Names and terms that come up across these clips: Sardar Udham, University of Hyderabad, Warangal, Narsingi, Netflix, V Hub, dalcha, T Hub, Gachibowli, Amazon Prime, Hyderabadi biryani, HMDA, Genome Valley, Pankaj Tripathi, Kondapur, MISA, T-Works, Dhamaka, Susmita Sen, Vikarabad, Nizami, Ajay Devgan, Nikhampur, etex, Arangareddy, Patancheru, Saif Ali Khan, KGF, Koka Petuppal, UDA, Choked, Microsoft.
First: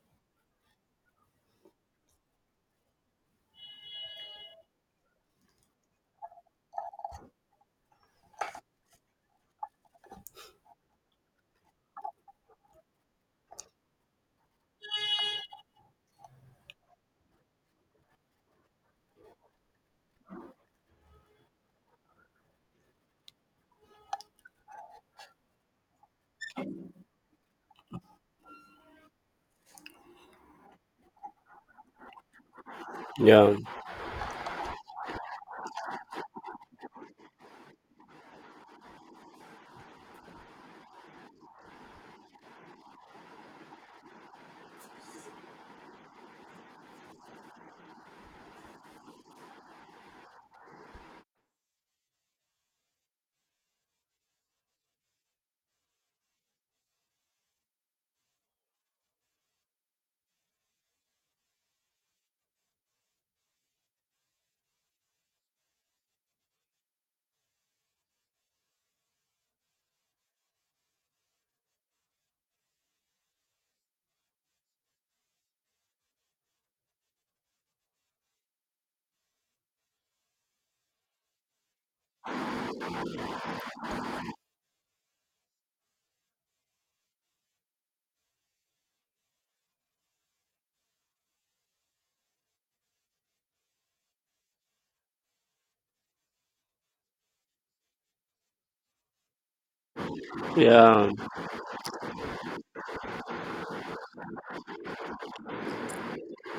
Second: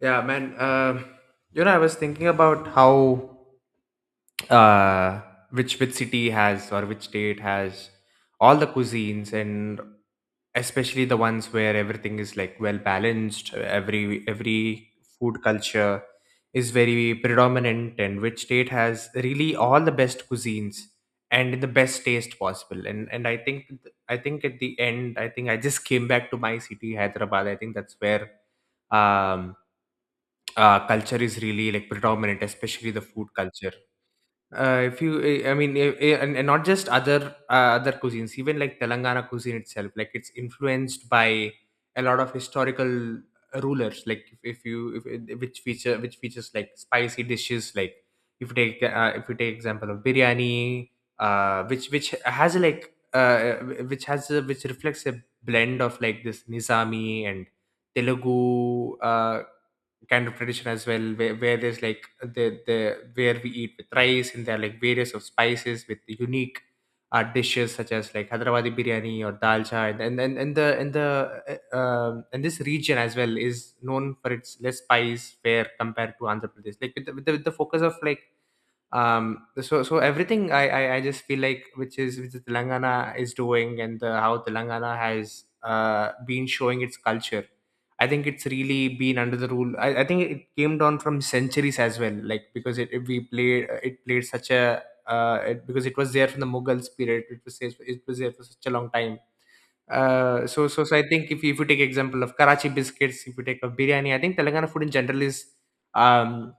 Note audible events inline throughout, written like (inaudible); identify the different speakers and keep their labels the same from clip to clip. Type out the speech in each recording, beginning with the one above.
Speaker 1: Yeah, man. I was thinking about how uh, which city has or which state has all the cuisines, and especially the ones where everything is like well balanced. Every food culture is very predominant, and which state has really all the best cuisines and in the best taste possible. And I think at the end, I think I just (laughs) came back to my city, Hyderabad. I think that's where um culture is really like predominant, especially the food
Speaker 2: Yeah,
Speaker 1: culture. If you, I mean, and not just other cuisines, even like Telangana cuisine itself, like it's influenced by a lot of historical rulers. Like if you, if, eh, which features like spicy dishes, like if you take example of biryani, which reflects a blend of like this Nizami and Telugu. Kind of tradition as well, where there's like the where we eat with rice, and there are like various of spices with the unique dishes such as like Hyderabadi biryani or dalcha, and and the and the and this region as well is known for its less spice fare compared to Andhra Pradesh, like with the focus of like so everything. I just feel like which is Telangana is doing, and how Telangana has been showing its culture. I think it's really been under the rule. I think it came down from centuries as well, like because it played such a because it was there from the Mughal period. It was there for such a long time. So I
Speaker 2: yeah,
Speaker 1: think if you take example of Karachi biscuits, if you take of biryani, I think Telangana food in general is um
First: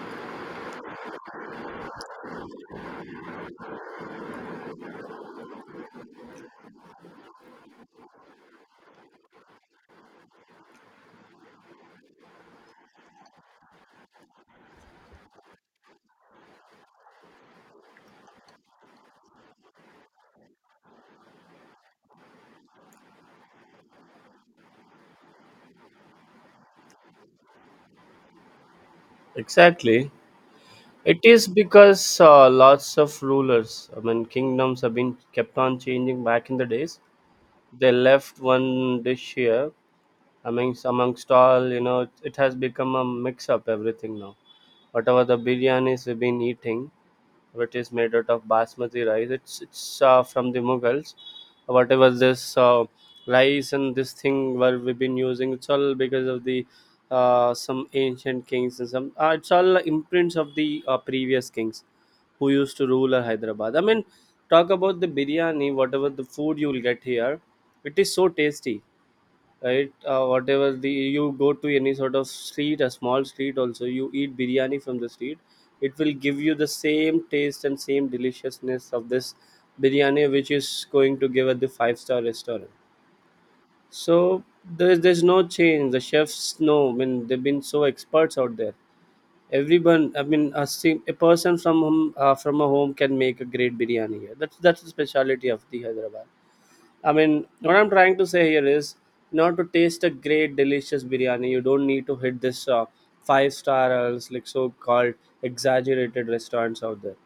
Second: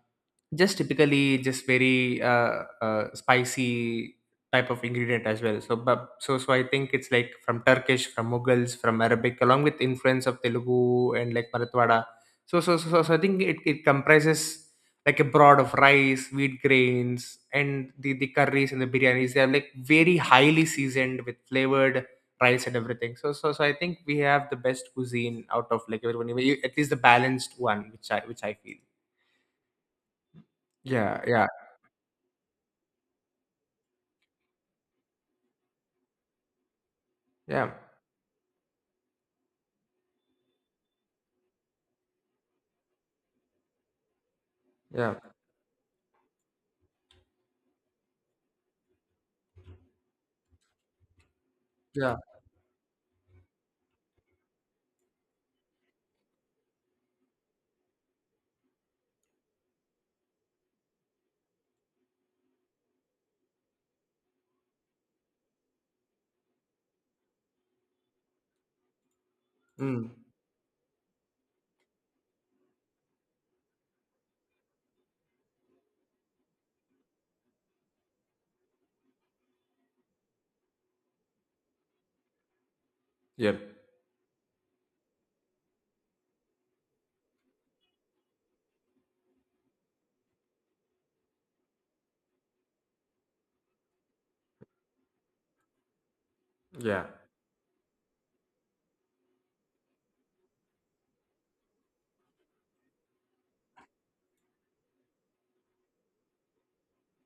Speaker 1: just typically just very spicy type of ingredient as well. But I think it's like from Turkish, from Mughals, from Arabic along with influence of Telugu and like Marathwada. So I think it comprises like a broad of rice wheat grains, and the curries and the biryanis, they are like very highly seasoned with flavored rice and everything. So I think we have the best cuisine out of like everyone, at least the balanced one, which I feel.
Speaker 2: exactly. It
Speaker 1: Yeah,
Speaker 2: is
Speaker 1: yeah,
Speaker 2: because lots of rulers, I mean, kingdoms have been kept on changing back in the days.
Speaker 1: yeah.
Speaker 2: They left one dish here. I mean, amongst all, you know, it has become a mix up everything now.
Speaker 1: Yeah,
Speaker 2: Whatever the biryanis we've been eating, which is made out of basmati rice. It's from the Mughals. Whatever
Speaker 1: yeah,
Speaker 2: this rice and this thing where we've been using, it's all because of the some ancient kings and some. It's all imprints of the previous kings who used to rule Hyderabad. I mean, talk about the biryani, whatever the food you will get here, it is so tasty, right?
Speaker 1: mm,
Speaker 2: Whatever the you go to any sort of street, a small street also, you eat biryani from the street, it will give you the same taste and same deliciousness of this biryani which is going to give at the five-star restaurant.
Speaker 1: yep,
Speaker 2: So there's no change. The chefs know. I mean, they've been so experts out there. Everyone, I mean, a person from home, from a home can make a great biryani here. That's the specialty of the Hyderabad.
Speaker 1: yeah,
Speaker 2: I mean, what I'm trying to say here is, in order to taste a great, delicious biryani, you don't need to hit this five-star or else, like so-called exaggerated restaurants out there.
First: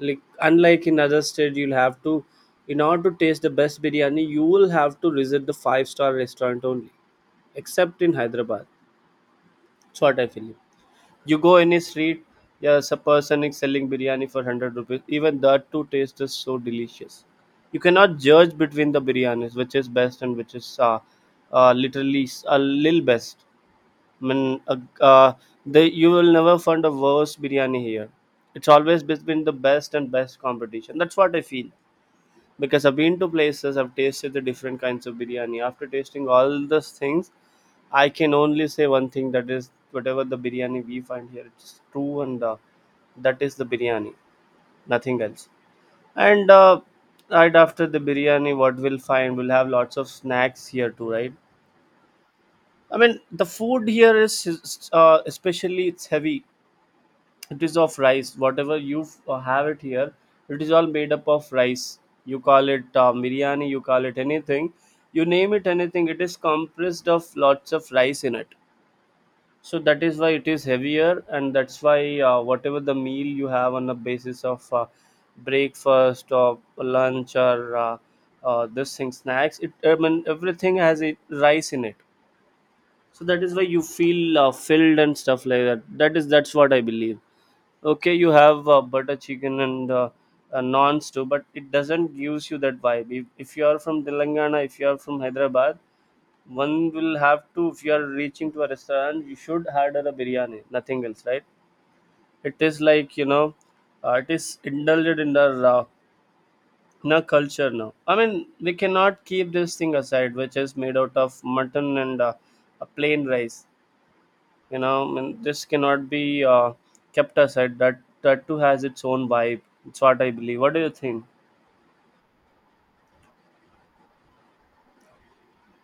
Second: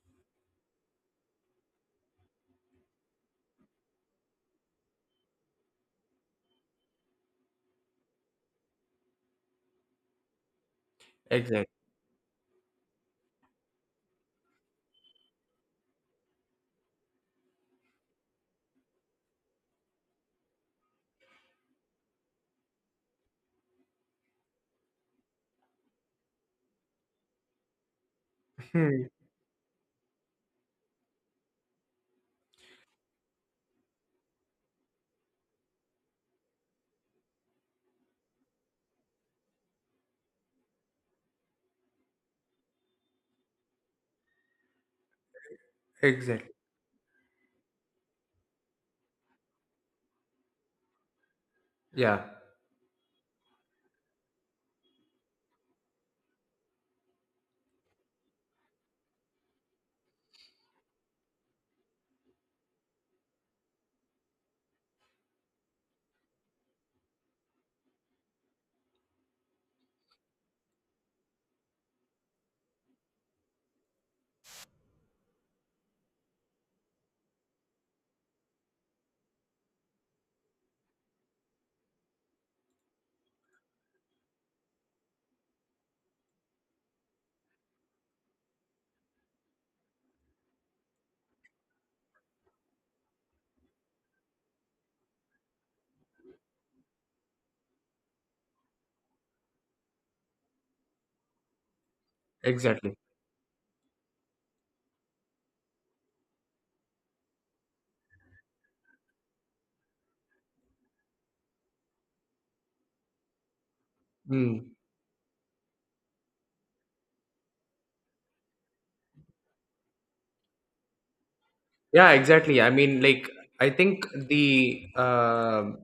Speaker 2: Like unlike in other states, you'll have to, in order to taste the best biryani, you will have to visit the five-star restaurant only, except in Hyderabad. That's what I feel. You go
Speaker 1: exactly,
Speaker 2: any street, there's a person is selling biryani for 100 rupees. Even that too taste is so delicious. You cannot judge between the biryanis, which is best and which is literally s- a little best. I mean, they, you will never find a worse biryani here. It's always
Speaker 1: hmm,
Speaker 2: between the best and best competition. That's what I feel. Because I've been to places, I've tasted the different kinds of biryani. After tasting all those things, I can only say one thing that is whatever the biryani we find here, it's true, and that is the biryani, nothing else.
Speaker 1: exactly,
Speaker 2: And right after the biryani, what we'll find, we'll have lots of snacks here too, right?
Speaker 1: yeah,
Speaker 2: I mean, the food here is especially it's heavy. It is of rice. Whatever you f- have it here, it is all made up of rice. You call it biryani, you call it anything, you name it anything. It is compressed of lots of rice in it, so that is why it is heavier, and that's why whatever the meal you have on the basis of breakfast or lunch or this thing snacks, it, I mean, everything has it, rice in it. So that is why you feel filled and stuff like that, that is, that's what I believe. Okay, you have butter chicken and naans too, but it doesn't gives you that vibe. If you are from Telangana, if you are from Hyderabad, one will have to, if you are reaching to a restaurant, you should order a biryani, nothing else, right? It is
Speaker 1: exactly,
Speaker 2: like, you know, it is indulged in our culture now. I mean, we cannot keep this thing aside, which is made out of mutton and a plain rice,
Speaker 1: mm.
Speaker 2: you know. I mean, this cannot be kept aside. That that too has its own vibe. It's what I believe. What do you think?
Speaker 1: Yeah, exactly. I mean, like, I think the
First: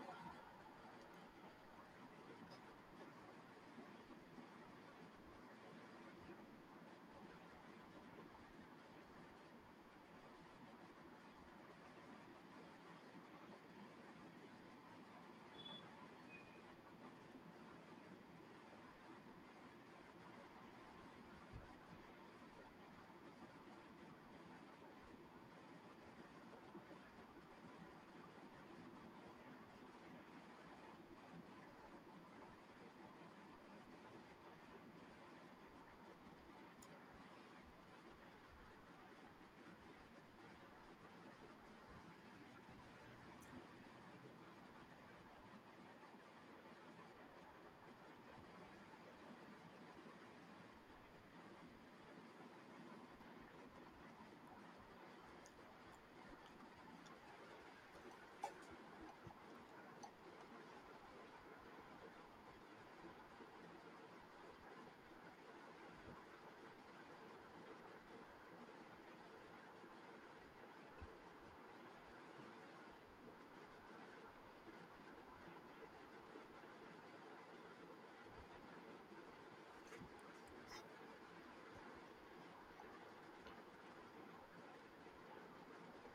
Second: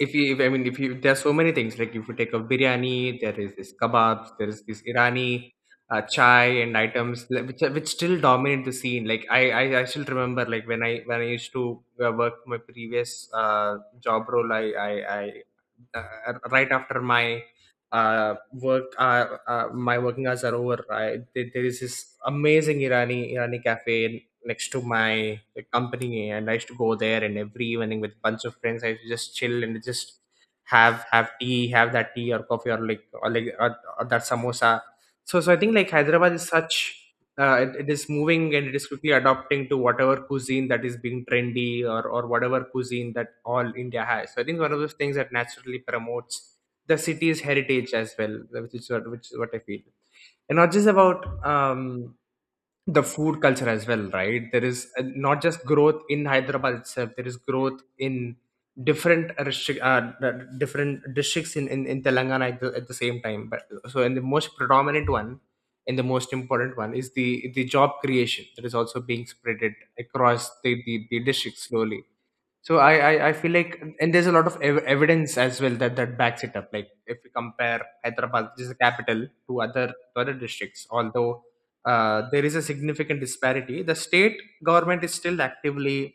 Speaker 1: if you if, I mean if you there's so many things. Like if you take a biryani, there is this kebabs, there is this irani chai, and items which still dominate the scene. Like I still remember, like, when I used to work my previous job role. I, I Right after my work my working hours are over, there is this amazing Irani cafe next to my company, and I used to go there, and every evening with a bunch of friends I used to just chill and just have that tea or coffee or that samosa. So I think, like, Hyderabad is such, it is moving, and it is quickly adopting to whatever cuisine that is being trendy, or whatever cuisine that all India has. So I think one of those things that naturally promotes the city's heritage as well, which is what I feel. And not just about um the food culture as well, right? There is not just growth in Hyderabad itself, there is growth in different restrict, the different districts in Telangana at the same time. But so, in the most predominant one, and the most important one, is the job creation that is also being spreaded across the district slowly. So I feel like, and there's a lot of evidence as well that backs it up. Like if we compare Hyderabad, which is the capital, to other districts, although there is a significant disparity, the state government is still actively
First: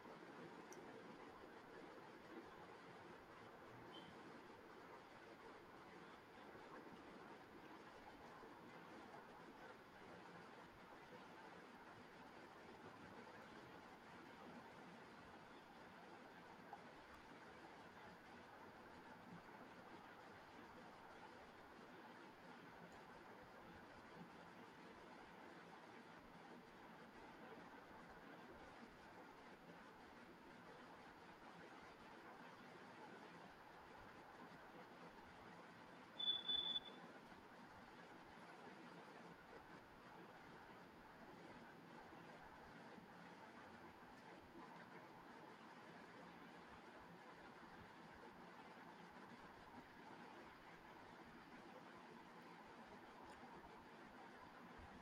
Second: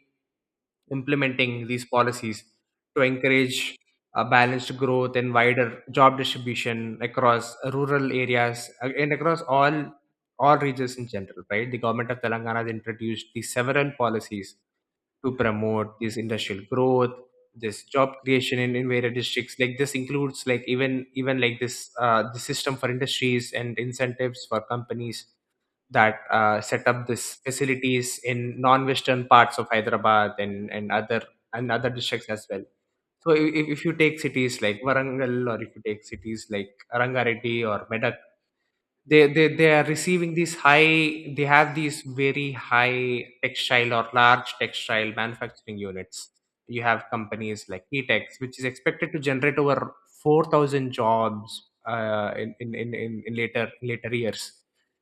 Speaker 1: implementing these policies to encourage balanced growth and wider job distribution across rural areas, and across all regions in general. Right, the government of Telangana has introduced these several policies to promote this industrial growth, this job creation in various districts. Like this includes, like, even like this, the system for industries and incentives for companies that set up this facilities in non-western parts of Hyderabad and other districts as well. So if you take cities like Warangal, or if you take cities like Arangareddy or Meda, they are receiving these high, they have these very high textile or large textile manufacturing units. You have companies like Etex, which is expected to generate over 4,000 jobs in later years.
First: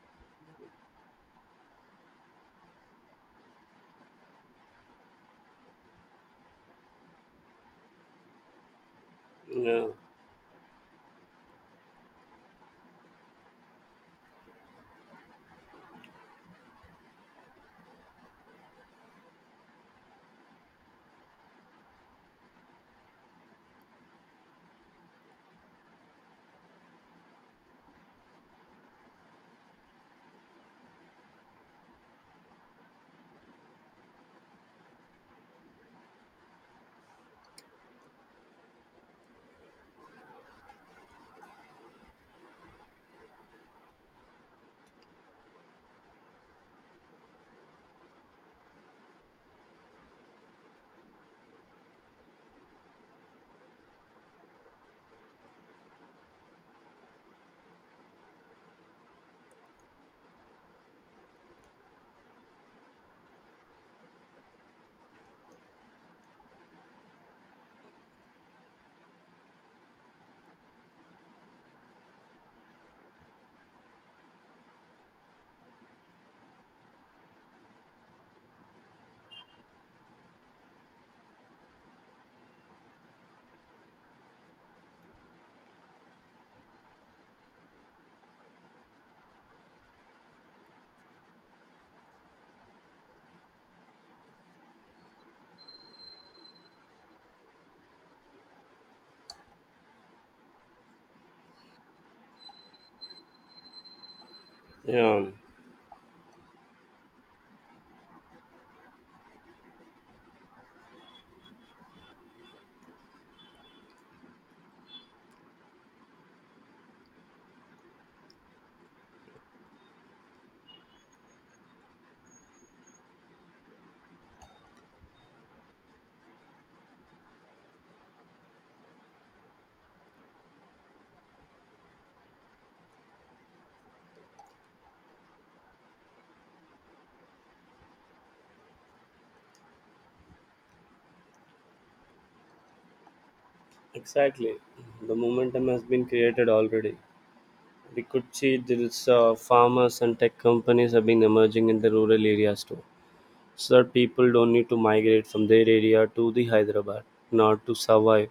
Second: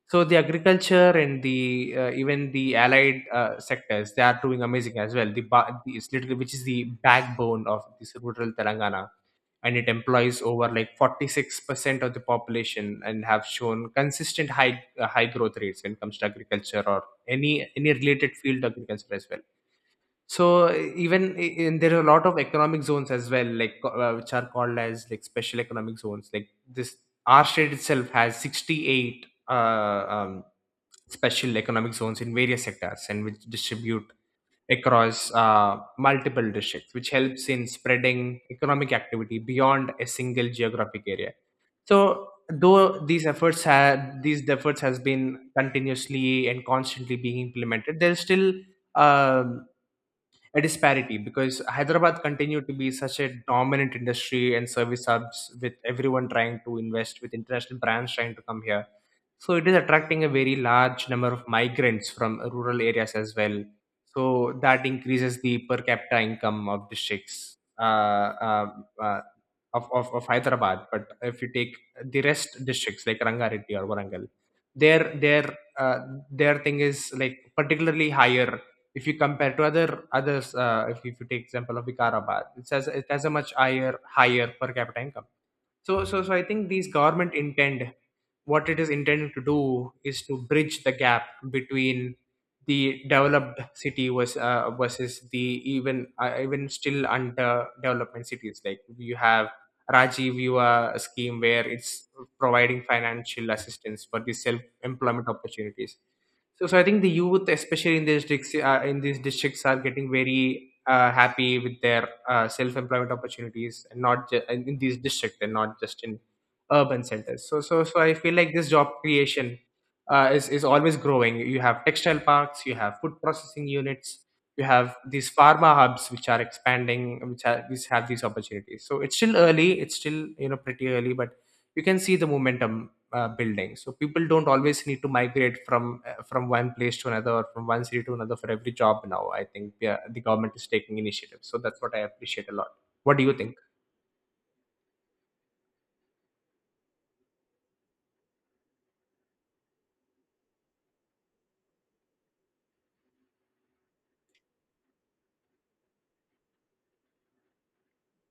Speaker 1: So the agriculture and the even the allied sectors, they are doing amazing as well. The it's literally which is the backbone of this rural Telangana, and
Speaker 2: Yeah,
Speaker 1: it employs over like 46% of the population, and have shown consistent high growth rates when it comes to agriculture or any related field of agriculture as well. So there are a lot of economic zones as well, like, which are called as like special economic zones. Like this, our state itself has 68 special economic zones in various sectors, and which distribute across multiple districts, which helps in spreading economic activity beyond a single geographic area. So, though these efforts has been continuously and constantly being implemented, there's still um a disparity, because Hyderabad continued to be such a dominant industry and service hubs, with everyone trying to invest, with international brands trying to come here. So it is attracting a very large number of migrants from rural areas as well. So that increases the per capita income of districts uh, of Hyderabad. But if you take the rest districts like Rangareddy or Warangal, their their uh, their thing is like particularly higher if you compare to other others. If you take example of Vikarabad, it has a much higher per capita income. So I think these government intend, what it is intending to do is to bridge the gap between the developed city was, versus the even still under development cities, like you have Rajiv Yuva scheme, where it's providing financial assistance for the self
Speaker 2: yeah,
Speaker 1: employment opportunities. So I think the youth, especially in these districts, are getting very happy with their self-employment opportunities, and not in these districts, and not just in urban centers. So I feel like this job creation is always growing. You have textile parks, you have food processing units, you have these pharma hubs which are expanding, which have these opportunities. So it's still early. It's still pretty early, but you can see the momentum building. So people don't always need to migrate from one place to another, or from one city to another, for every job now. I think, yeah, the government is taking initiatives, so that's what I appreciate a lot. What do you think?
Speaker 2: exactly. The momentum has been created already. We could see there's farmers and tech companies have been emerging in the rural areas too. So that people don't need to migrate from their area to the Hyderabad, not to survive,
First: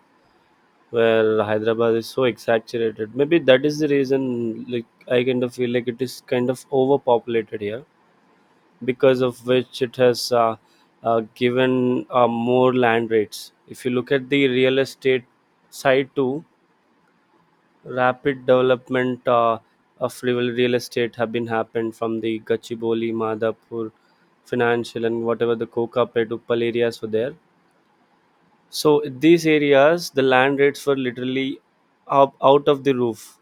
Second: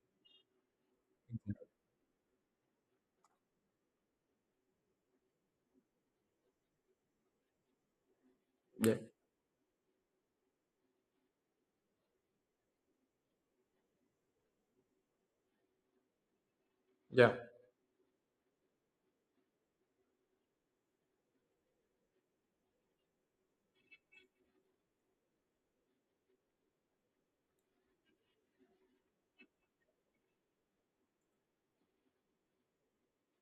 Speaker 2: where Hyderabad is so exaggerated. Maybe that is the reason. Like I kind of feel like it is kind of overpopulated here, because of which it has given more land rates. If you look at the real estate side too,
Speaker 1: Yeah,
Speaker 2: rapid development of real estate have been happened from the Gachibowli, Madhapur, financial and whatever the Koka Petuppal areas were there. So these areas, the land rates were literally up, out of the roof.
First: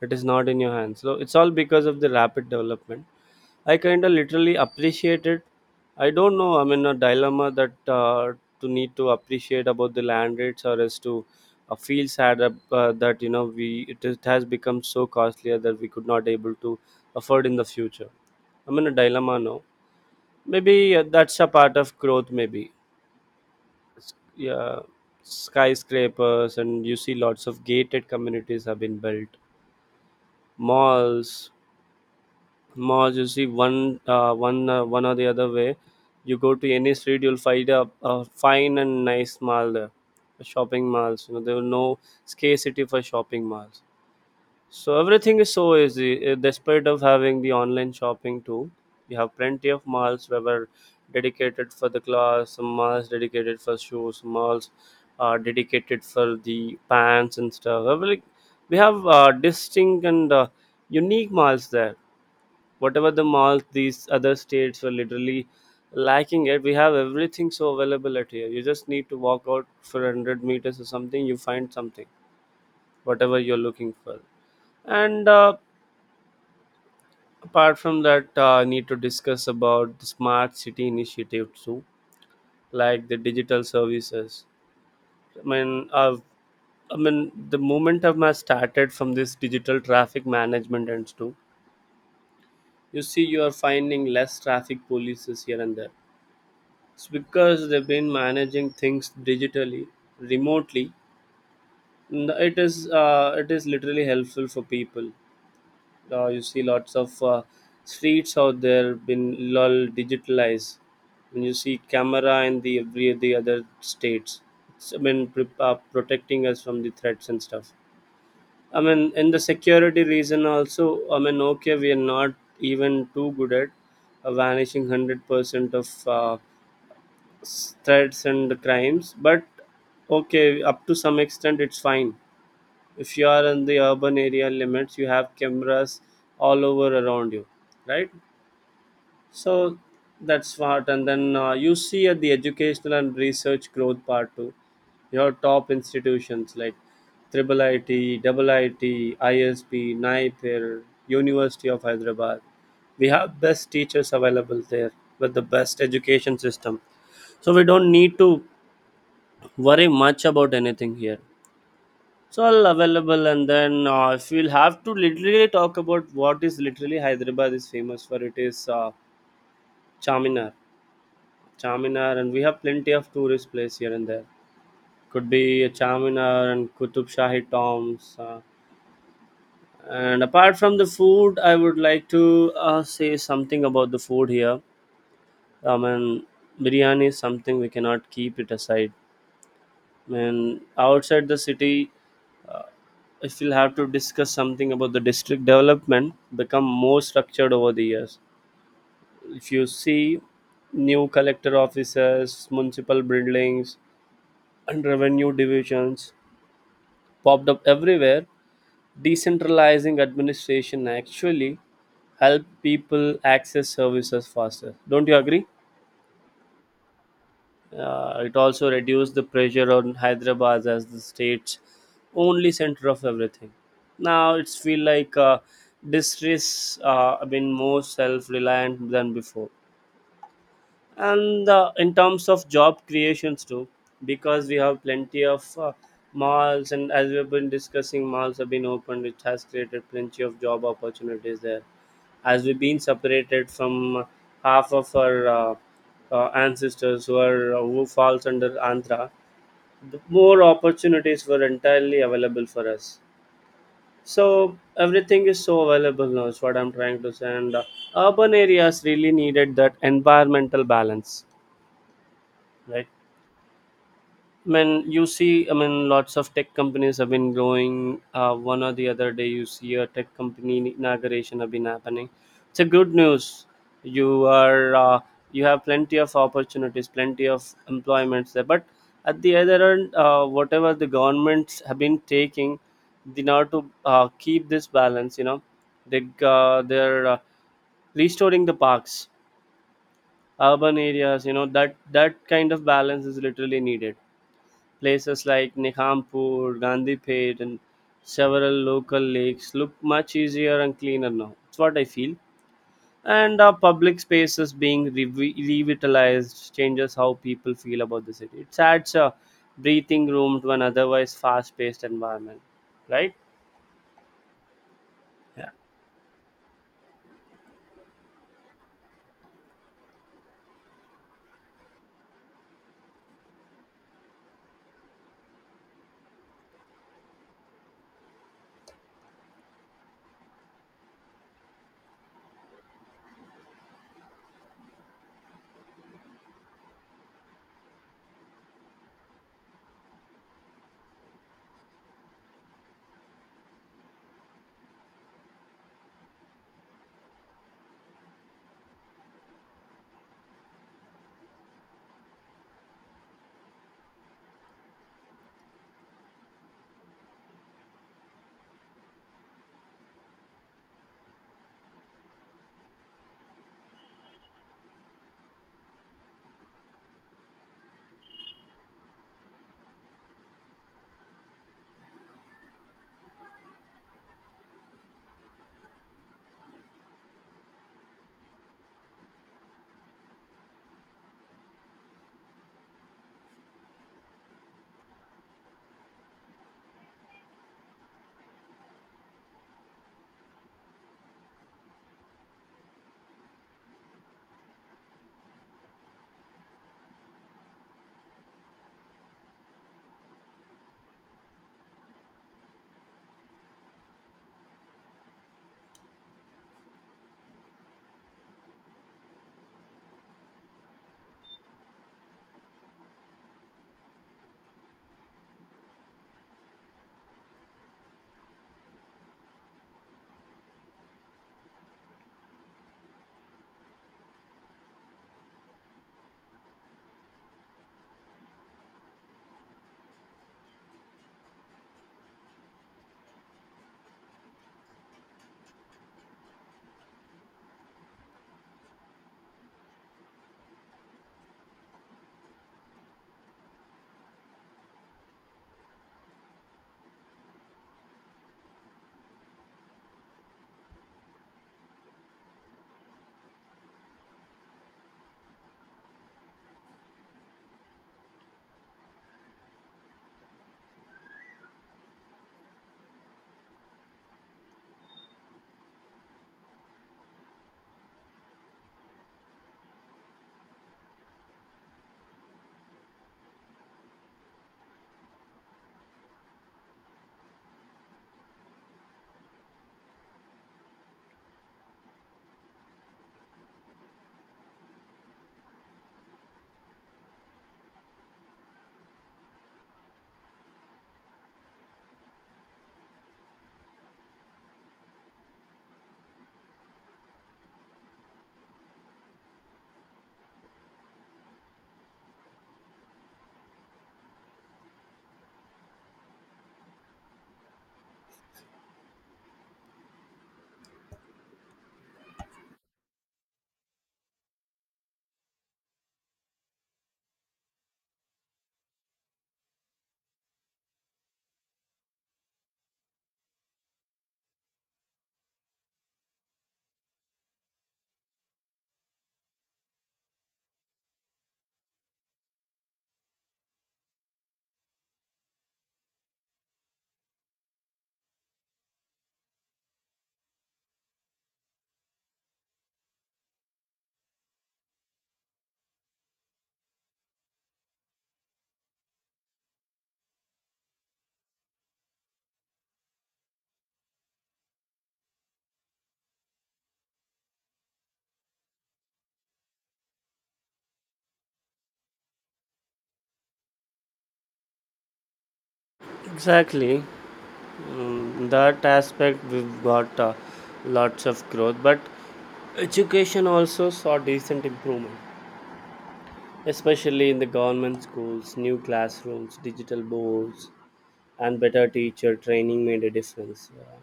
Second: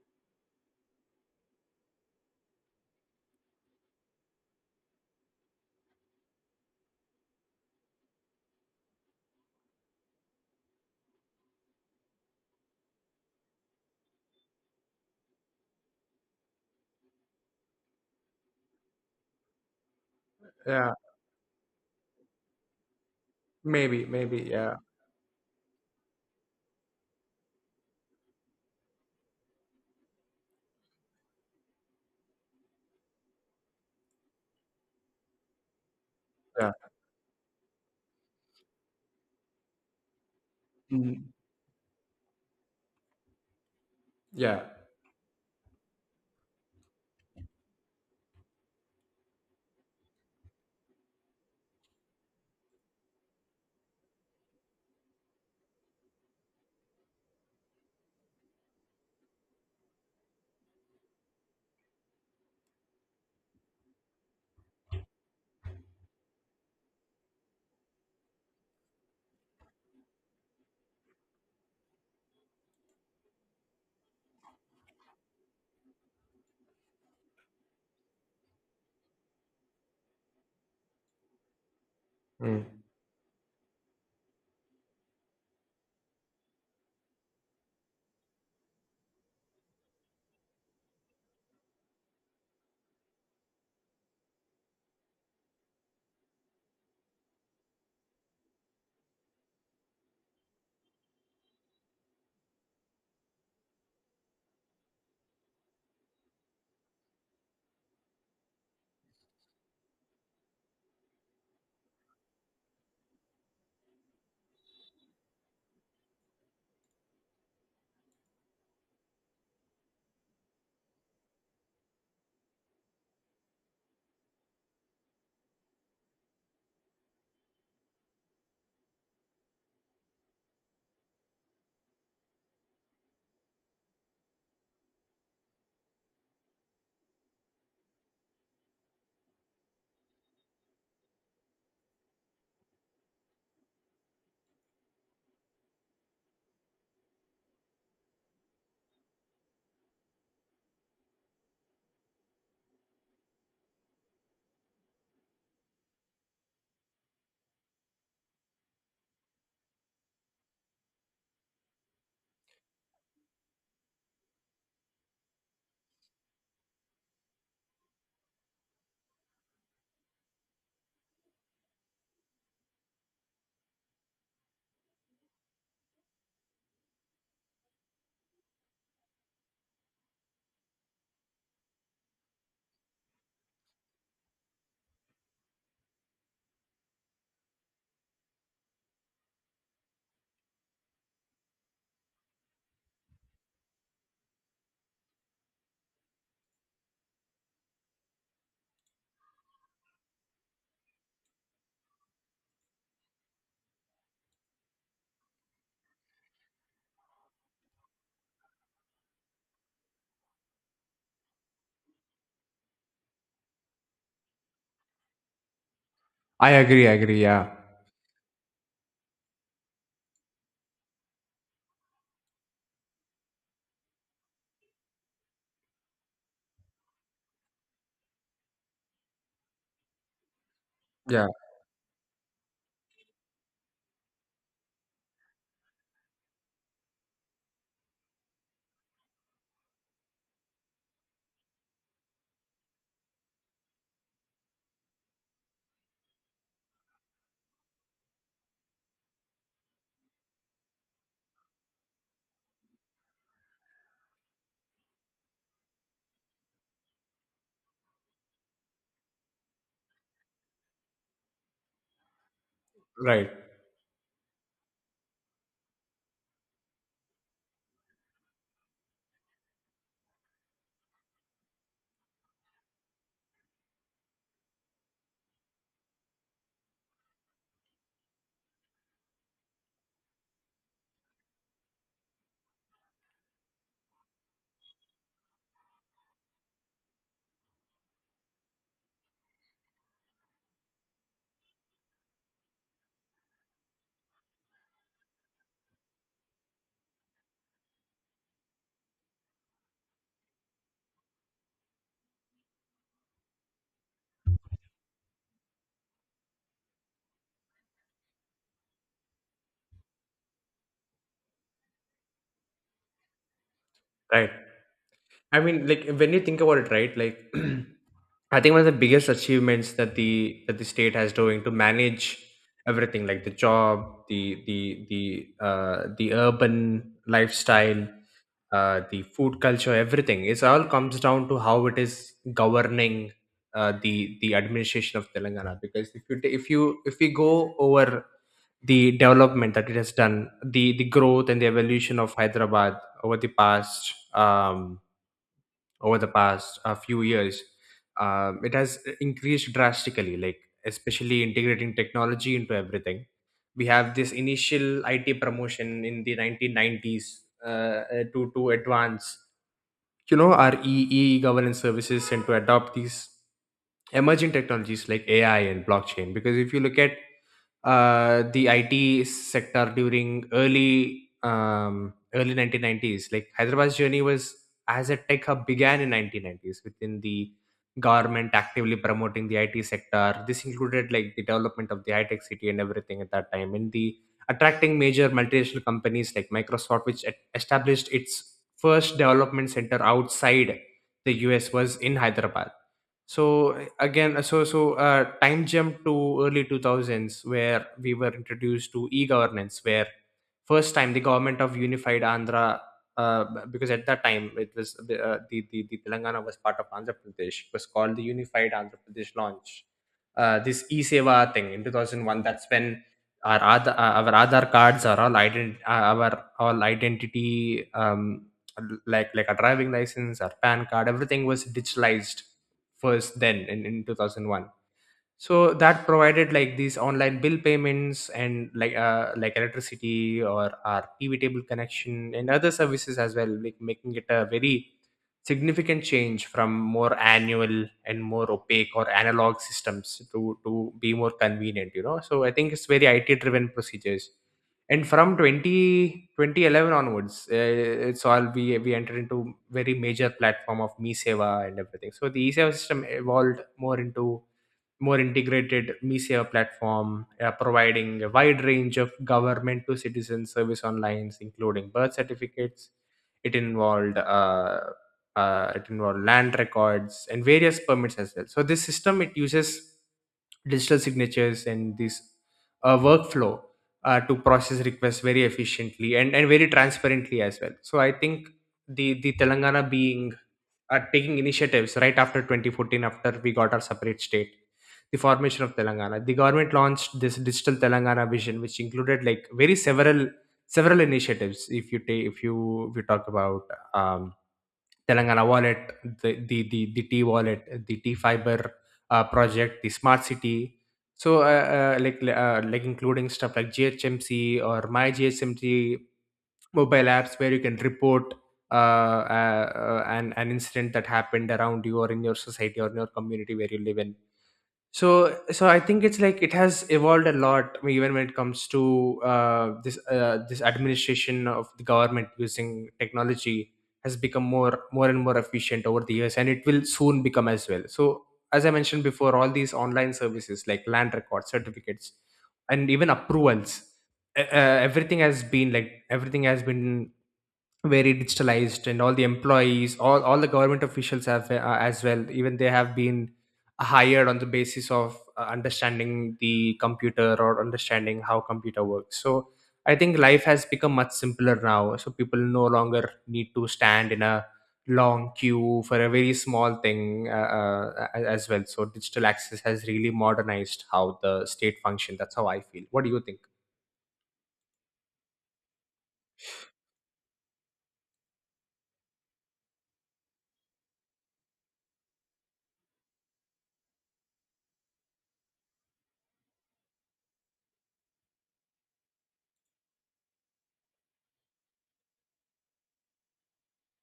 Speaker 2: It is not in your hands. So it's all because of the rapid development. I kind of literally appreciate it. I don't know. I'm in a dilemma that to need to appreciate about the land rates, or as to feel sad ab- that, you know, we it, is, has become so costlier that we could not able to afford in the future. I'm in a dilemma now.
Speaker 1: yeah,
Speaker 2: Maybe that's a part of growth. Maybe,
Speaker 1: maybe, maybe, yeah.
Speaker 2: yeah, skyscrapers, and you see lots of gated communities have been built, malls, malls, you see one or the other way, you go to any street, you'll find a fine and nice mall there, shopping malls,
Speaker 1: Mm.
Speaker 2: you know, there were no scarcity for shopping malls.
Speaker 1: Yeah.
Speaker 2: So everything is so easy. Despite of having the online shopping too, we have plenty of malls where were dedicated for the clothes, some malls dedicated for shoes, some malls are dedicated for the pants and stuff. Every- we have distinct and unique malls there, whatever the malls these other states were literally lacking it. We have everything so available at here. You just need to walk out for 100 meters or something, you find something, whatever you're looking for. And apart from that, I need to discuss about the smart city initiative too,
Speaker 1: Mm.
Speaker 2: like the digital services. I mean, I mean, the moment I've ma- started from this digital traffic management and stuff, you see you are finding less traffic polices here and there. It's because they've been managing things digitally, remotely. N- it is literally helpful for people. You see lots of streets out there been lol digitalized. When you see camera in the every the other states, it's, I mean, pre- protecting us from the threats and stuff. I mean, in the security reason also. I mean, okay, we are not even too good at vanishing 100% of. Uh, threats and crimes, but okay, up to some extent it's fine. If you are in the urban area limits, you have cameras all over around you, right? So that's what, and then you see at the educational and research growth part too, your top institutions like triple IT, double IT, ISB, NIPIR, University of Hyderabad. We have best teachers available there with the best education system. So we don't need to worry much about anything here. It's all available, and then if we'll have to literally talk about what is literally Hyderabad is famous for, it is Charminar. Charminar, and we have plenty of tourist place here and there. Could be a Charminar and Qutub Shahi tombs. And apart from the food, I would like to say something about the food here. I mean, biryani is something we cannot keep it aside. I mean, outside the city, I still have to discuss something about the district development become more structured over the years. If you see new collector offices, municipal buildings, and revenue divisions popped up everywhere, decentralizing administration actually help people access services faster. Don't you agree?
Speaker 1: I agree, I agree. Yeah.
Speaker 2: It also reduced the pressure on Hyderabad as the state's only center of everything. Now it's feel like districts have been more self-reliant than before,
Speaker 1: Yeah,
Speaker 2: and in terms of job creations too, because we have plenty of malls, and as we've been discussing, malls have been opened, which has created plenty of job opportunities there. As we've been separated from half of our ancestors who are who falls under Andhra, the more opportunities were entirely available for us. So everything is so available now. Is what I'm trying to say. And urban areas really needed that environmental balance, right?
Speaker 1: right,
Speaker 2: I mean, you see, I mean, lots of tech companies have been growing. One or the other day, you see a tech company inauguration have been happening. It's a good news. You are you have plenty of opportunities, plenty of employments there. But at the other end, whatever the governments have been taking, in order to keep this balance, you know, they they're restoring the parks, urban areas. You know that that kind of balance is literally needed. Places like Nikhampur, Gandhipet, and several local lakes look much easier and cleaner now. It's what I feel. And our public spaces being revi- revitalized changes how people feel about the city. It adds a breathing room to an otherwise fast paced environment, right?
Speaker 1: right. I
Speaker 2: Yeah,
Speaker 1: mean, like, when you think about it, right? Like, (clears throat) I think one of the biggest achievements that the state has doing to manage everything, like the job, the urban lifestyle, the food culture, everything. It's all comes down to how it is governing the administration of Telangana. Because if you ta- if you if we go over the development that it has done, the growth and the evolution of Hyderabad over the past um, over the past few years, it has increased drastically. Like, especially integrating technology into everything. We have this initial IT promotion in the 1990s uh, to advance, our E governance services, and to adopt these emerging technologies like AI and blockchain. Because if you look at the IT sector during early 1990s, like Hyderabad's journey was as a tech hub began in 1990s within the government actively promoting the IT sector. This included like the development of the high tech city and everything at that time, and the attracting major multinational companies like Microsoft, which established its first development center outside the US, was in Hyderabad. So again, so time jump to early 2000s where we were introduced to e-governance, where first time the government of unified Andhra, uh, because at that time it was the Telangana was part of Andhra Pradesh, was called the unified Andhra Pradesh, launch, this e-seva thing in 2001. That's when our our Aadhaar cards are all our all identity, um, like a driving license, our pan card, everything was digitalized first, then in 2001, so that provided like these online bill payments and like electricity or our tv table connection and other services as well, like making it a very significant change from more annual and more opaque or analog systems to be more convenient, so I think it's very it driven procedures. And from 20 2011 onwards, it's all we entered into very major platform of me and everything. So the e-seva system evolved more into more integrated MISA platform, providing a wide range of government to citizen service online, including birth certificates. It involved uh, it involved land records and various permits as well. So this system, it uses digital signatures and this workflow to process requests very efficiently, and very transparently as well. So I think the Telangana being, taking initiatives right after 2014, after we got our separate state, the formation of Telangana, the government launched this digital Telangana vision, which included like very several initiatives. If you take if you if you talk about, um, Telangana wallet, the t wallet, the t fiber project, the smart city. So like including stuff like GHMC or my GHMC mobile apps, where you can report an incident that happened around you or in your society or in your community where you live in. So I think it's like it has evolved a lot. I mean, even when it comes to this administration of the government using technology, has become more and more efficient over the years and it will soon become as well. So as I mentioned before, all these online services like land records, certificates, and even approvals, e, everything has been like everything has been very digitalized, and all the employees, all the government officials have, as well, even they have been hired on the basis of understanding the computer or understanding how computer works. So I think life has become much simpler now, so people no longer need to stand in a long queue for a very small thing as well. So digital access has really modernized how the state function. That's how I feel. What do you think?
Speaker 2: exactly. That aspect we've got lots of growth, but education also saw decent improvement, especially in the government schools. New classrooms, digital boards, and better teacher training made a difference.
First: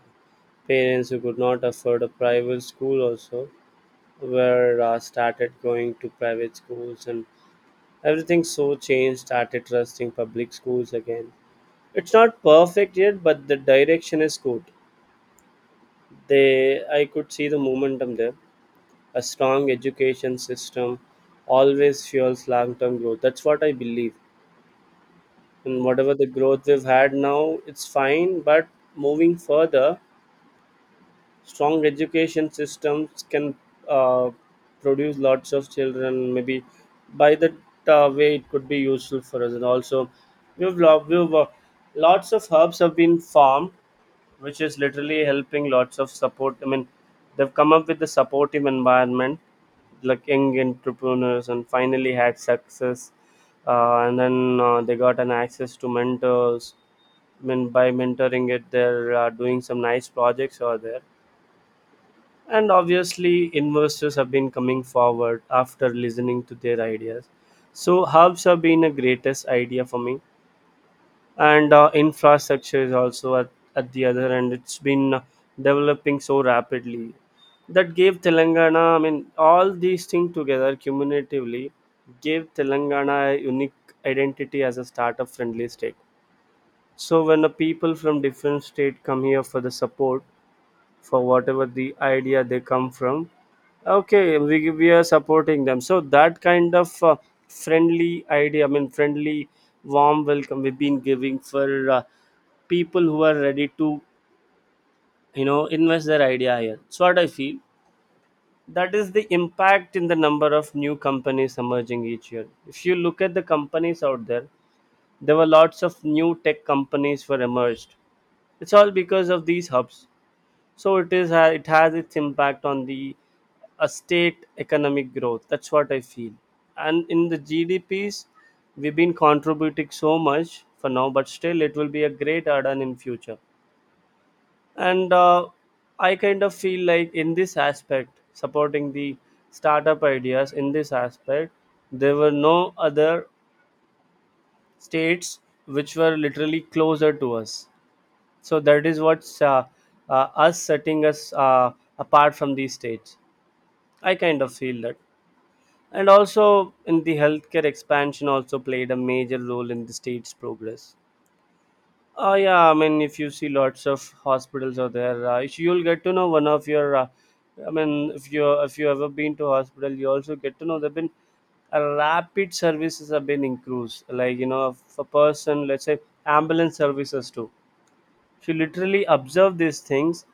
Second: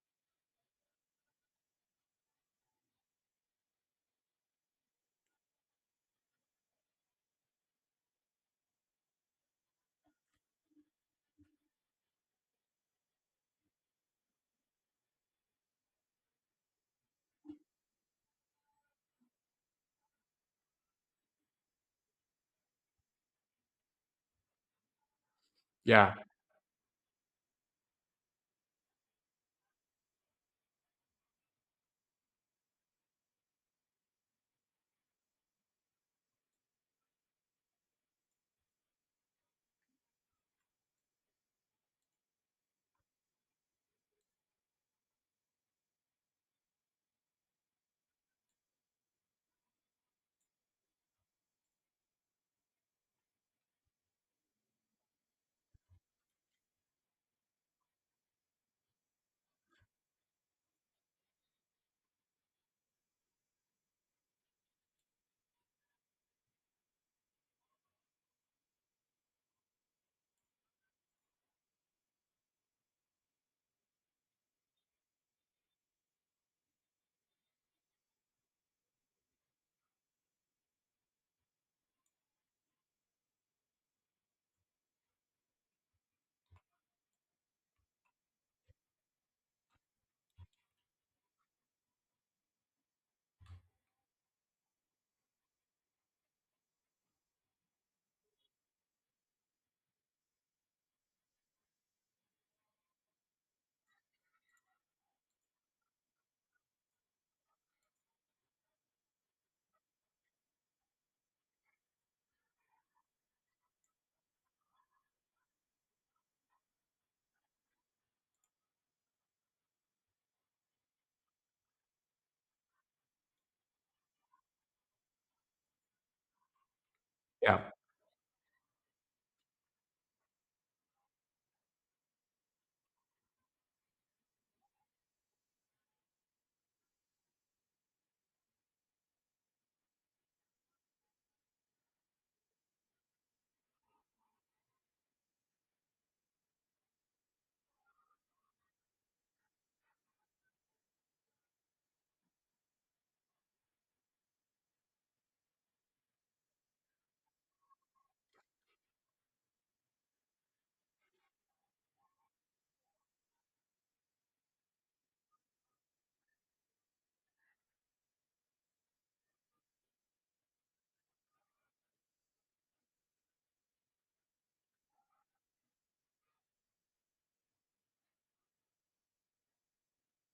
Speaker 2: Parents who could not afford a private school also were started going to private schools, and everything so changed. Started trusting public schools again. It's not perfect yet, but the direction is good. They, I could see the momentum there. A strong education system always fuels long-term growth. That's what I believe, and whatever
Speaker 1: Yeah,
Speaker 2: the growth we've had now, it's fine, but moving further, strong education systems can uh, produce lots of children, maybe by that way it could be useful for us. And also we've, lo- we've lots of hubs have been formed, which is literally helping lots of support. I mean, they've come up with the supportive environment, like young entrepreneurs and finally had success. And then they got an access to mentors. Mean, by mentoring it, they're doing some nice projects over there, and obviously investors have been coming forward after listening to their ideas. So hubs have been a greatest idea for me. And infrastructure is also at the other end. It's been developing so rapidly that gave Telangana, I mean all these things together cumulatively gave Telangana a unique identity as a startup friendly state. So when the people from different state come here for the support, for whatever the idea they come from, okay, we are supporting them. So that kind of friendly idea, I mean friendly, warm welcome we've been giving for people who are ready to invest their idea here. So what I feel. That is the impact in the number of new companies emerging each year. If you look at the companies out there, there were lots of new tech companies were emerged. It's all because of these hubs. So it has its impact on the a state economic growth. That's what I feel. And in the
Speaker 1: yeah,
Speaker 2: GDPs, we've been contributing so much for now, but still it will be a great add-on in future. And I kind of feel like in this aspect, supporting the startup ideas in this aspect, there were no other states which were literally closer to us. So that is what's us setting us apart from these states, I kind of feel that. And also in the healthcare expansion also played a major role in the state's progress. Yeah, I mean if you see lots of hospitals out there, if you'll get to know one of your I mean if you ever been to hospital, you also get to know there have been a rapid services have been increased. Like, you know, if a person, let's say, ambulance services too, if you literally observe these things,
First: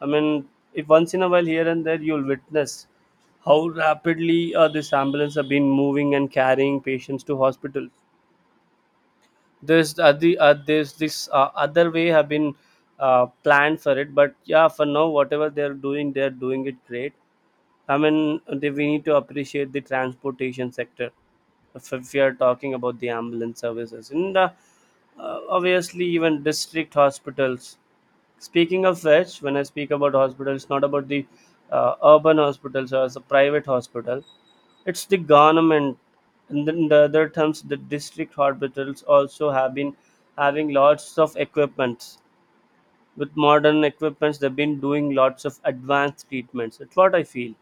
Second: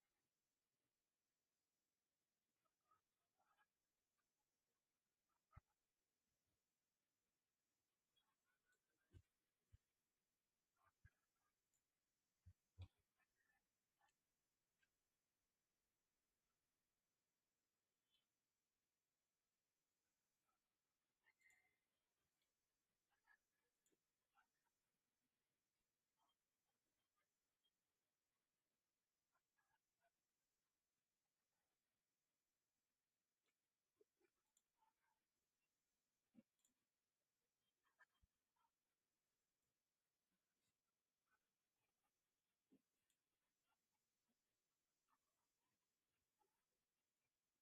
Speaker 2: I mean, if once in a while here and there, you'll witness how rapidly this ambulance have been moving and carrying patients to hospital. There's this other way have been planned for it, but yeah, for now whatever they're doing it great. I mean, we need to appreciate the transportation sector if we are talking about the ambulance services. And obviously, even district hospitals. Speaking of which, when I speak about hospitals, not about the urban hospitals or as a private hospital, it's the government. And then the other terms, the district hospitals also have been having lots of equipments. With modern equipments, they've been doing lots of advanced treatments. That's what I feel.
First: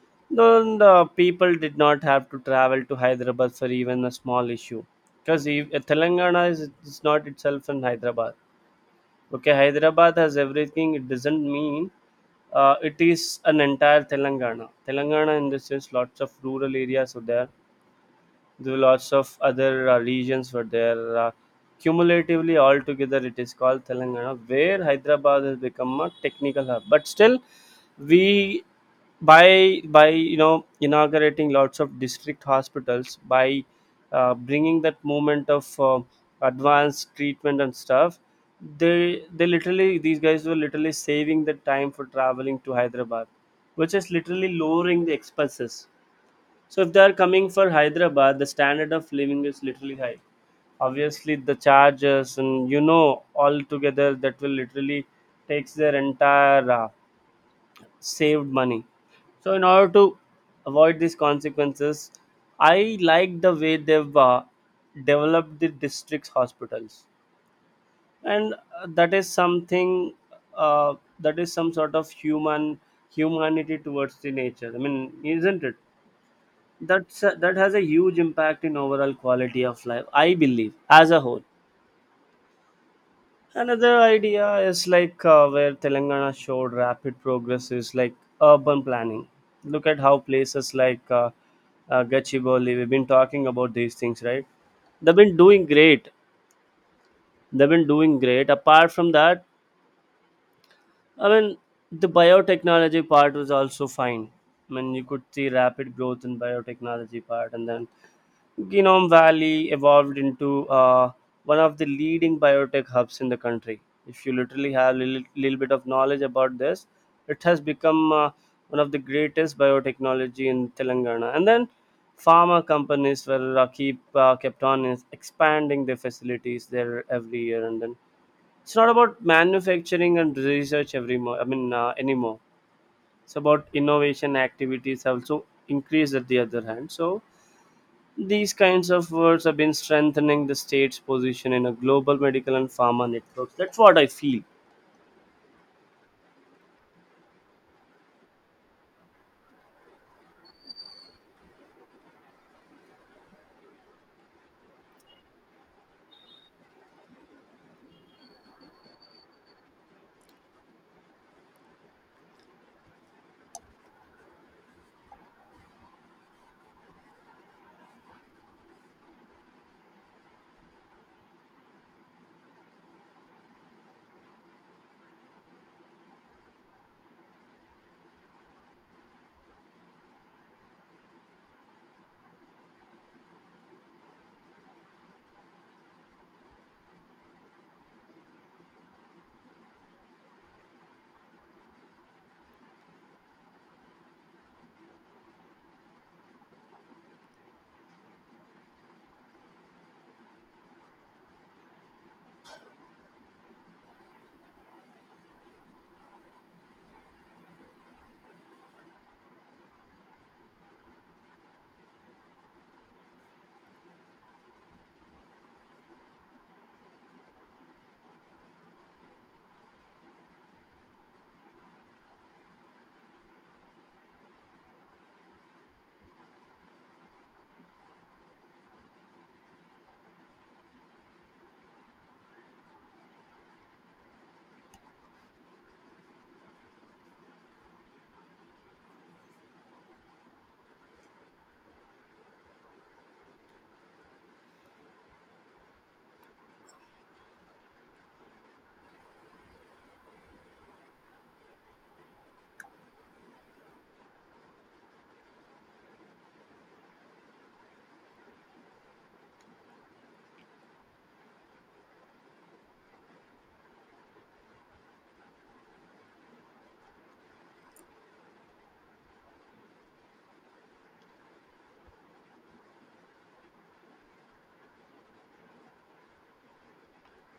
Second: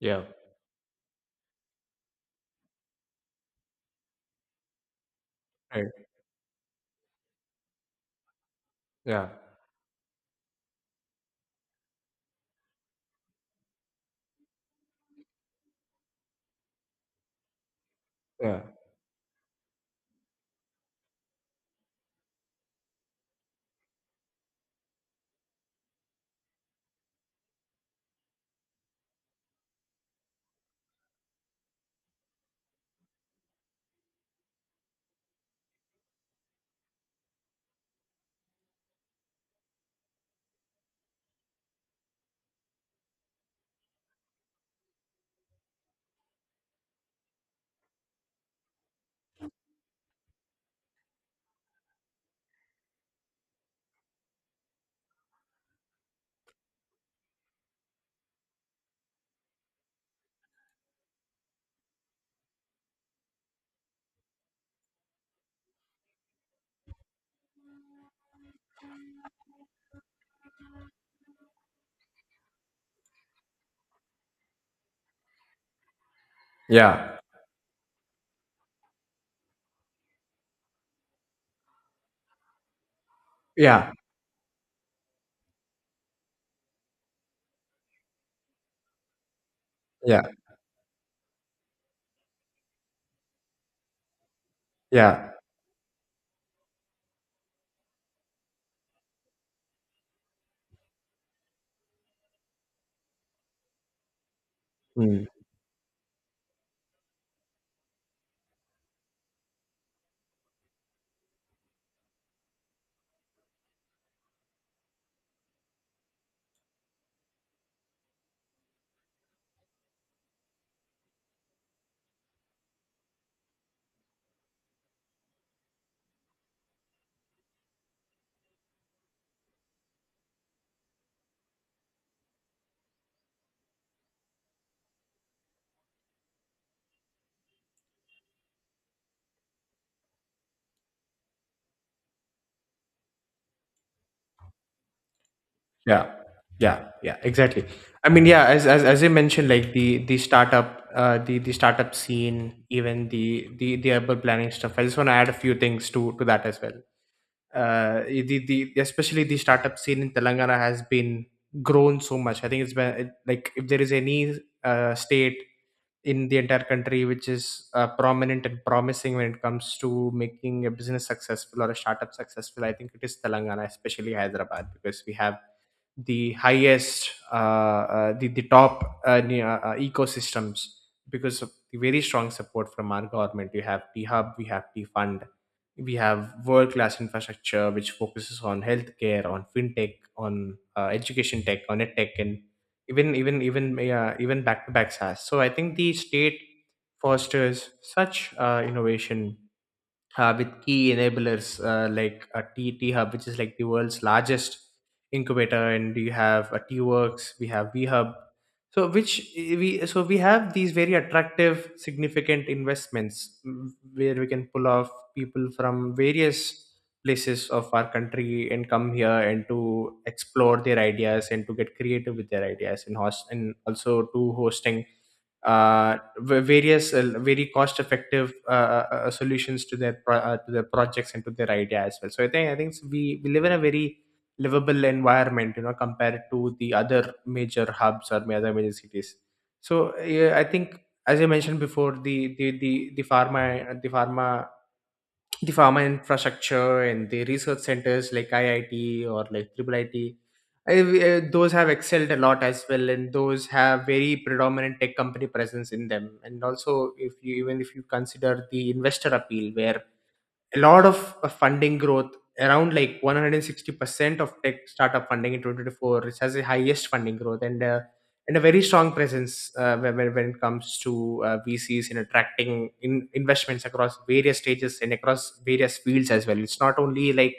Speaker 1: yeah,
Speaker 2: Then the people did not have to travel to Hyderabad for even a small issue. Because
Speaker 1: right,
Speaker 2: Telangana is not itself in Hyderabad.
Speaker 1: yeah,
Speaker 2: Okay, Hyderabad has everything. It doesn't mean it is an entire Telangana. Telangana in the sense lots of rural areas are there.
Speaker 1: yeah,
Speaker 2: There were lots of other regions were there. Cumulatively, altogether, it is called Telangana, where Hyderabad has become a technical hub. But still, we by you know inaugurating lots of district hospitals, by bringing that movement of advanced treatment and stuff, they literally, these guys were literally saving the time for traveling to Hyderabad, which is literally lowering the expenses. So if they are coming for Hyderabad, the standard of living is literally high. Obviously, the charges and you know all together that will literally takes their entire saved money. So in order to avoid these consequences, I like the way they've developed the district's hospitals, and that is something uh, that is some sort of humanity towards the nature. I mean, isn't it?
Speaker 1: yeah.
Speaker 2: That's a, that has a huge impact in overall quality of life, I believe, as a whole.
Speaker 1: Yeah,
Speaker 2: Another idea is like, where Telangana showed rapid progress is like urban planning. Look at how
Speaker 1: yeah,
Speaker 2: places like Gachibowli, we've been talking about these things, right? They've
Speaker 1: yeah,
Speaker 2: been doing great. They've been doing great. Apart from that, I mean, the biotechnology part was also fine. I mean, you could
Speaker 1: mm,
Speaker 2: see rapid growth in biotechnology part. And then Genome Valley evolved into one of the leading biotech hubs in the country. If you literally have a little bit of knowledge about this, it has become one of the greatest biotechnology in Telangana. And then pharma companies were keep kept on is expanding their facilities there every year. And then it's not about manufacturing and research every mo- I mean anymore. It's about innovation activities have also increased at the other hand. So these kinds of words have been strengthening the state's position in a global medical and pharma networks. That's what I feel.
Speaker 1: yeah, yeah, yeah. Exactly. I mean, yeah. As I mentioned, like the startup, the startup scene, even the urban planning stuff. I just want to add a few things to that as well. The especially the startup scene in Telangana has been grown so much. I think it's been like if there is any state in the entire country which is prominent and promising when it comes to making a business successful or a startup successful. I think it is Telangana, especially Hyderabad, because we have the highest, the top ecosystems because of the very strong support from our government. We have p hub, we have p fund, we have world class infrastructure which focuses on healthcare, on fintech, on education tech, on edtech, and even back to back SaaS. So I think the state fosters such innovation with key enablers like a T Hub, which is like the world's largest incubator, and we have a T-Works, we have V Hub. So we have these very attractive, significant investments, where we can pull off people from various places of our country and come here and to explore their ideas and to get creative with their ideas and host, and also to hosting various very cost effective solutions to their projects and to their idea as well. So I think we live in a very livable environment, compared to the other major hubs or other major cities. So yeah, I think, as I mentioned before, the pharma infrastructure and the research centers like IIT or like triple IT, those have excelled a lot as well, and those have very predominant tech company presence in them. And also, if you even if you consider the investor appeal, where a lot of funding growth around like 160% of tech startup funding in 2024, which has the highest funding growth, and a very strong presence when it comes to VCs in attracting in investments across various stages and across various fields as well. It's not only like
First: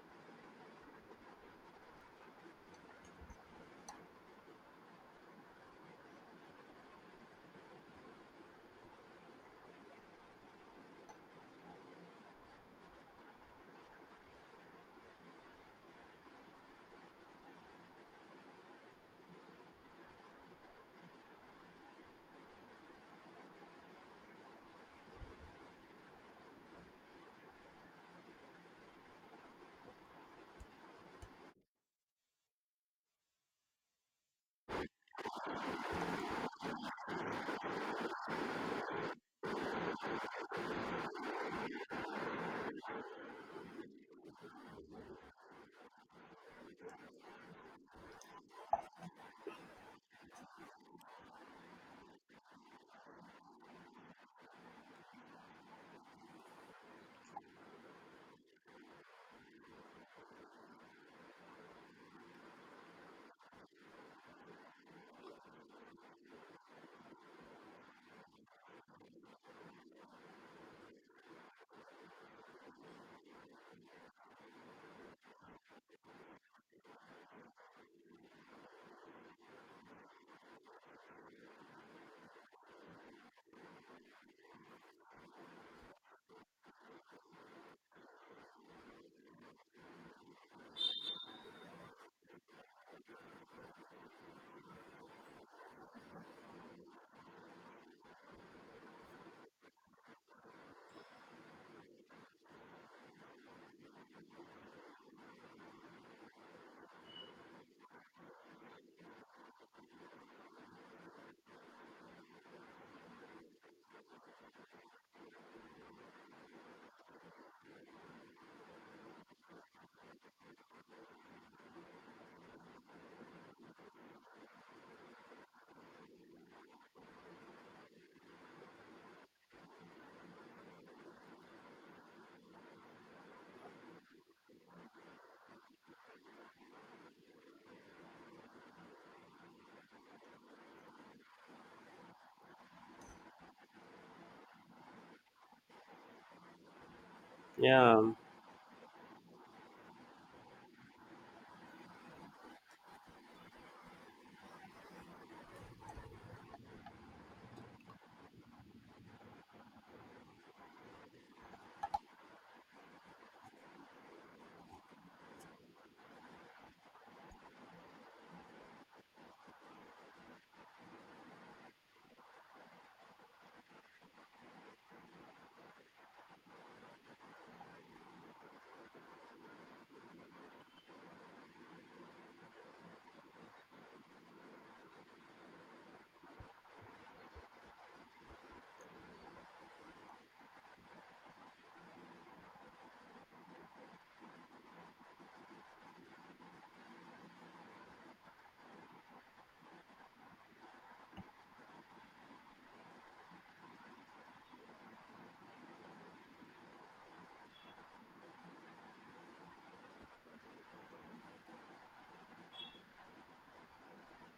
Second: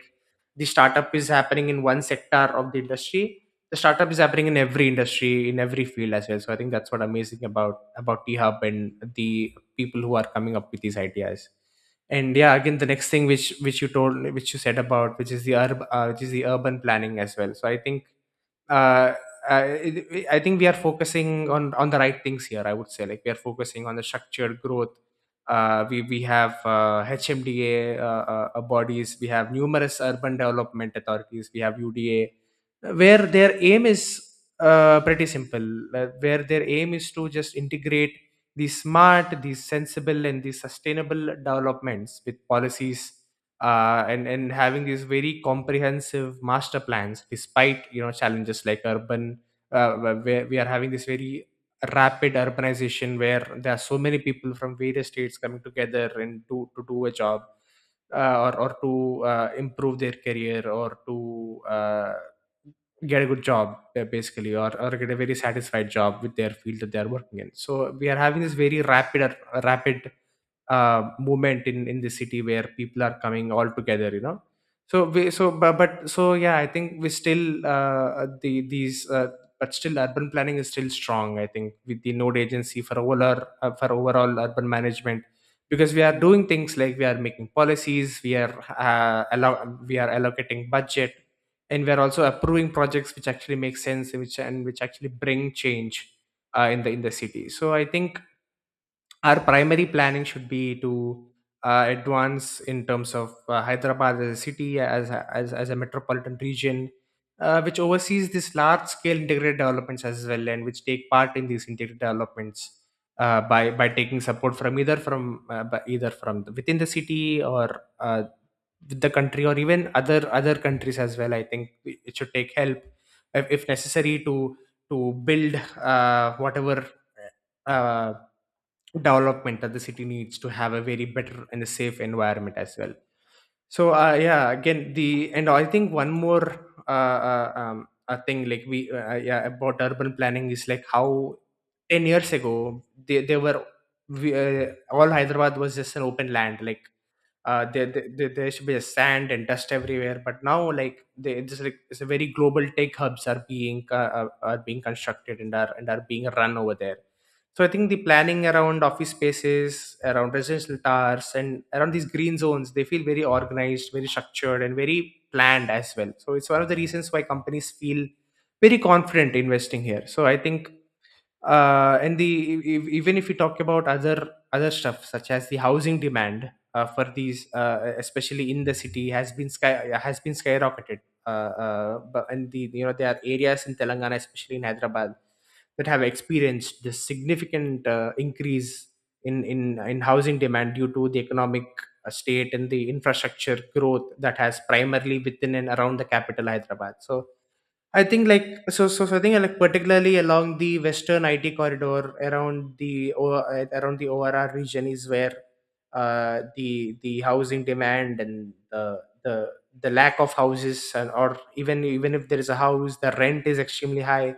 Speaker 1: the startup is happening in one sector of the industry. The startup is happening in every industry, in every field as well. So I think that's what amazing about t hub and the people who are coming up with these ideas. And yeah, again, the next thing which you said about, which is the urban planning as well. So I think, uh, I think we are focusing on the right things here. I would say like we are focusing on the structured growth. We have HMDA bodies. We have numerous urban development authorities. We have UDA, where their aim is pretty simple, where their aim is to just integrate these smart, these sensible, and these sustainable developments with policies, and having these very comprehensive master plans, despite challenges like where we are having this very rapid urbanization, where there are so many people from various states coming together and to do a job, or to improve their career, or to get a good job basically, or get a very satisfied job with their field that they are working in. So we are having this very rapid movement in the city, where people are coming all together, so we so but so yeah, I think we still, the these but still urban planning is still strong, I think, with the node agency for overall, for overall urban management. Because we, and we're also approving projects which actually make sense, which actually bring change in the city. So I think our primary planning should be to advance in terms of Hyderabad as a city, as a metropolitan region, which oversees these large scale integrated developments as well, and which take part in these integrated developments by taking support from either from within the city, or with the country, or even other countries as well. I think it should take help, if necessary, to build whatever uh, development that the city needs, to have a very better and a safe environment as well. So yeah, again, the and I think one more a thing, like we yeah, about urban planning is like how 10 years ago, they were, all Hyderabad was just an open land, like uh, there,
Speaker 2: Yeah.
Speaker 1: there, there should be a sand and dust everywhere. But now, like it's like it's a very global tech hubs are being, are being constructed, and are being run over there. So I think the planning around office spaces, around residential towers, and around these green zones, they feel very organized, very structured, and very planned as well. So it's one of the reasons why companies feel very confident investing here. So I think, and the even if we talk about other stuff, such as the housing demand for these, especially in the city, has been skyrocketed. Uh, uh, but and the you know there are areas in Telangana, especially in Hyderabad, that have experienced this significant increase in housing demand due to the economic state and the infrastructure growth that has primarily within and around the capital Hyderabad. So I think like so so, so I think like particularly along the western IT corridor around the ORR region is where the housing demand and the lack of houses, and or even if there is a house the rent is extremely high.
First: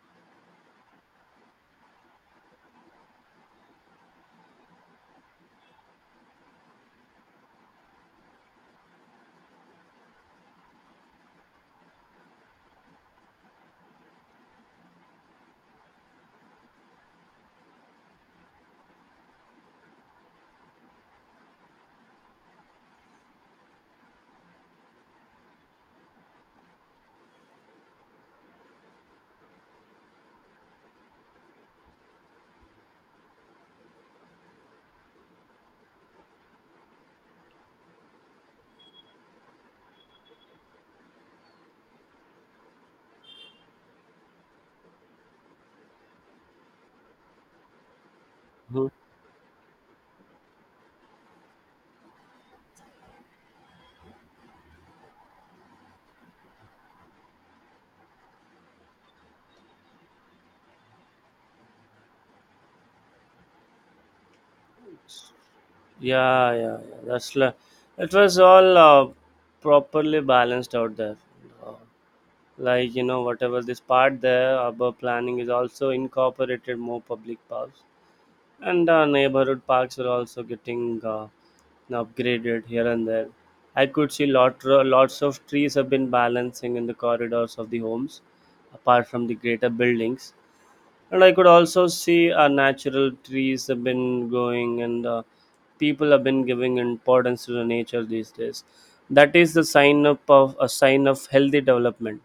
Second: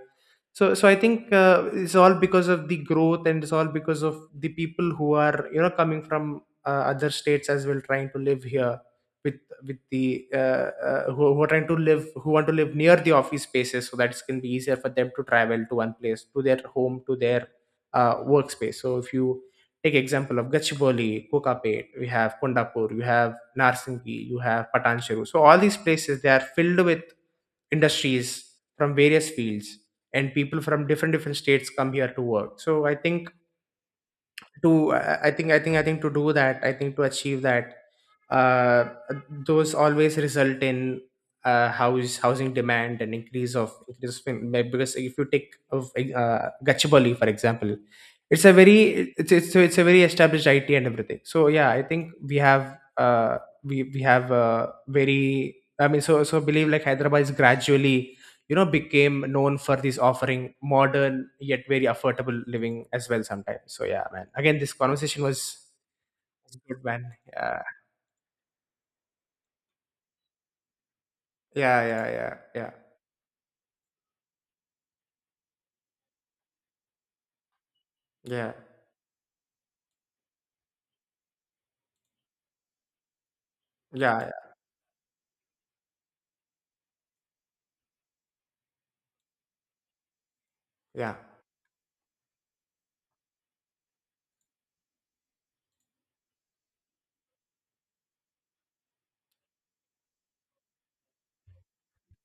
Speaker 1: So I think, it's all because of the growth and it's all because of the people who are coming from other states as well, trying to live here, with with who are trying to live, who want to live near the office spaces, so that it can be easier for them to travel to one place, to their home, to their workspace. So if you take example of Gachibowli, Kokapet, we have Kondapur, you have Narsingi, you have Patancheru, so all these places they are filled with industries from various fields, and people from different different states come here to work. So I think, to I, I think to do that, I think to achieve that, uh, those always result in house housing demand and increase of, because if you take of Gachibowli for example, it's a
Speaker 2: Mhm.
Speaker 1: very, it's a very established IT and everything. So yeah, I think we have a very, I mean, so believe like Hyderabad is gradually became known for this offering modern, yet very affordable living as well sometimes. So yeah man, again, this conversation was
Speaker 2: Yeah,
Speaker 1: was
Speaker 2: yeah,
Speaker 1: good
Speaker 2: yeah.
Speaker 1: man.
Speaker 2: That's like,
Speaker 1: Yeah,
Speaker 2: it was all properly balanced out there. Uh,
Speaker 1: yeah, yeah, yeah, yeah,
Speaker 2: like, you know, whatever this part there about planning is also incorporated more public powers.
Speaker 1: yeah,
Speaker 2: And neighborhood parks are also getting upgraded here and there. I could see
Speaker 1: yeah,
Speaker 2: lots of trees have been balancing in the corridors of the homes, apart from the greater buildings.
Speaker 1: yeah, yeah,
Speaker 2: And I could also see natural trees have been growing, and people have been giving importance to the nature these days. That is the sign of healthy development.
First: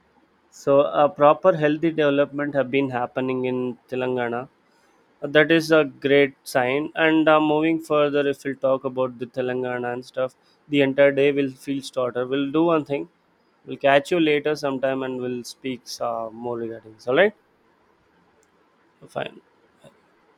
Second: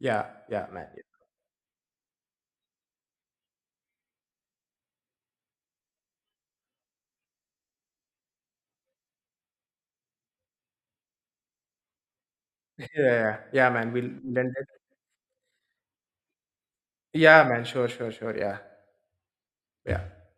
Speaker 1: yeah, yeah,
Speaker 2: So,
Speaker 1: man.
Speaker 2: a proper healthy development have been happening in Telangana. That is a great sign. And moving further, if we'll talk about the Telangana and stuff, the entire day will feel shorter. We'll do one
Speaker 1: (laughs) Yeah,
Speaker 2: thing,
Speaker 1: yeah, yeah
Speaker 2: we'll
Speaker 1: man, we'll
Speaker 2: catch you
Speaker 1: we
Speaker 2: later
Speaker 1: it
Speaker 2: sometime, and we'll speak more regarding this, all right?
Speaker 1: yeah man, sure, sure, sure. Yeah,
Speaker 2: Fine.
Speaker 1: yeah.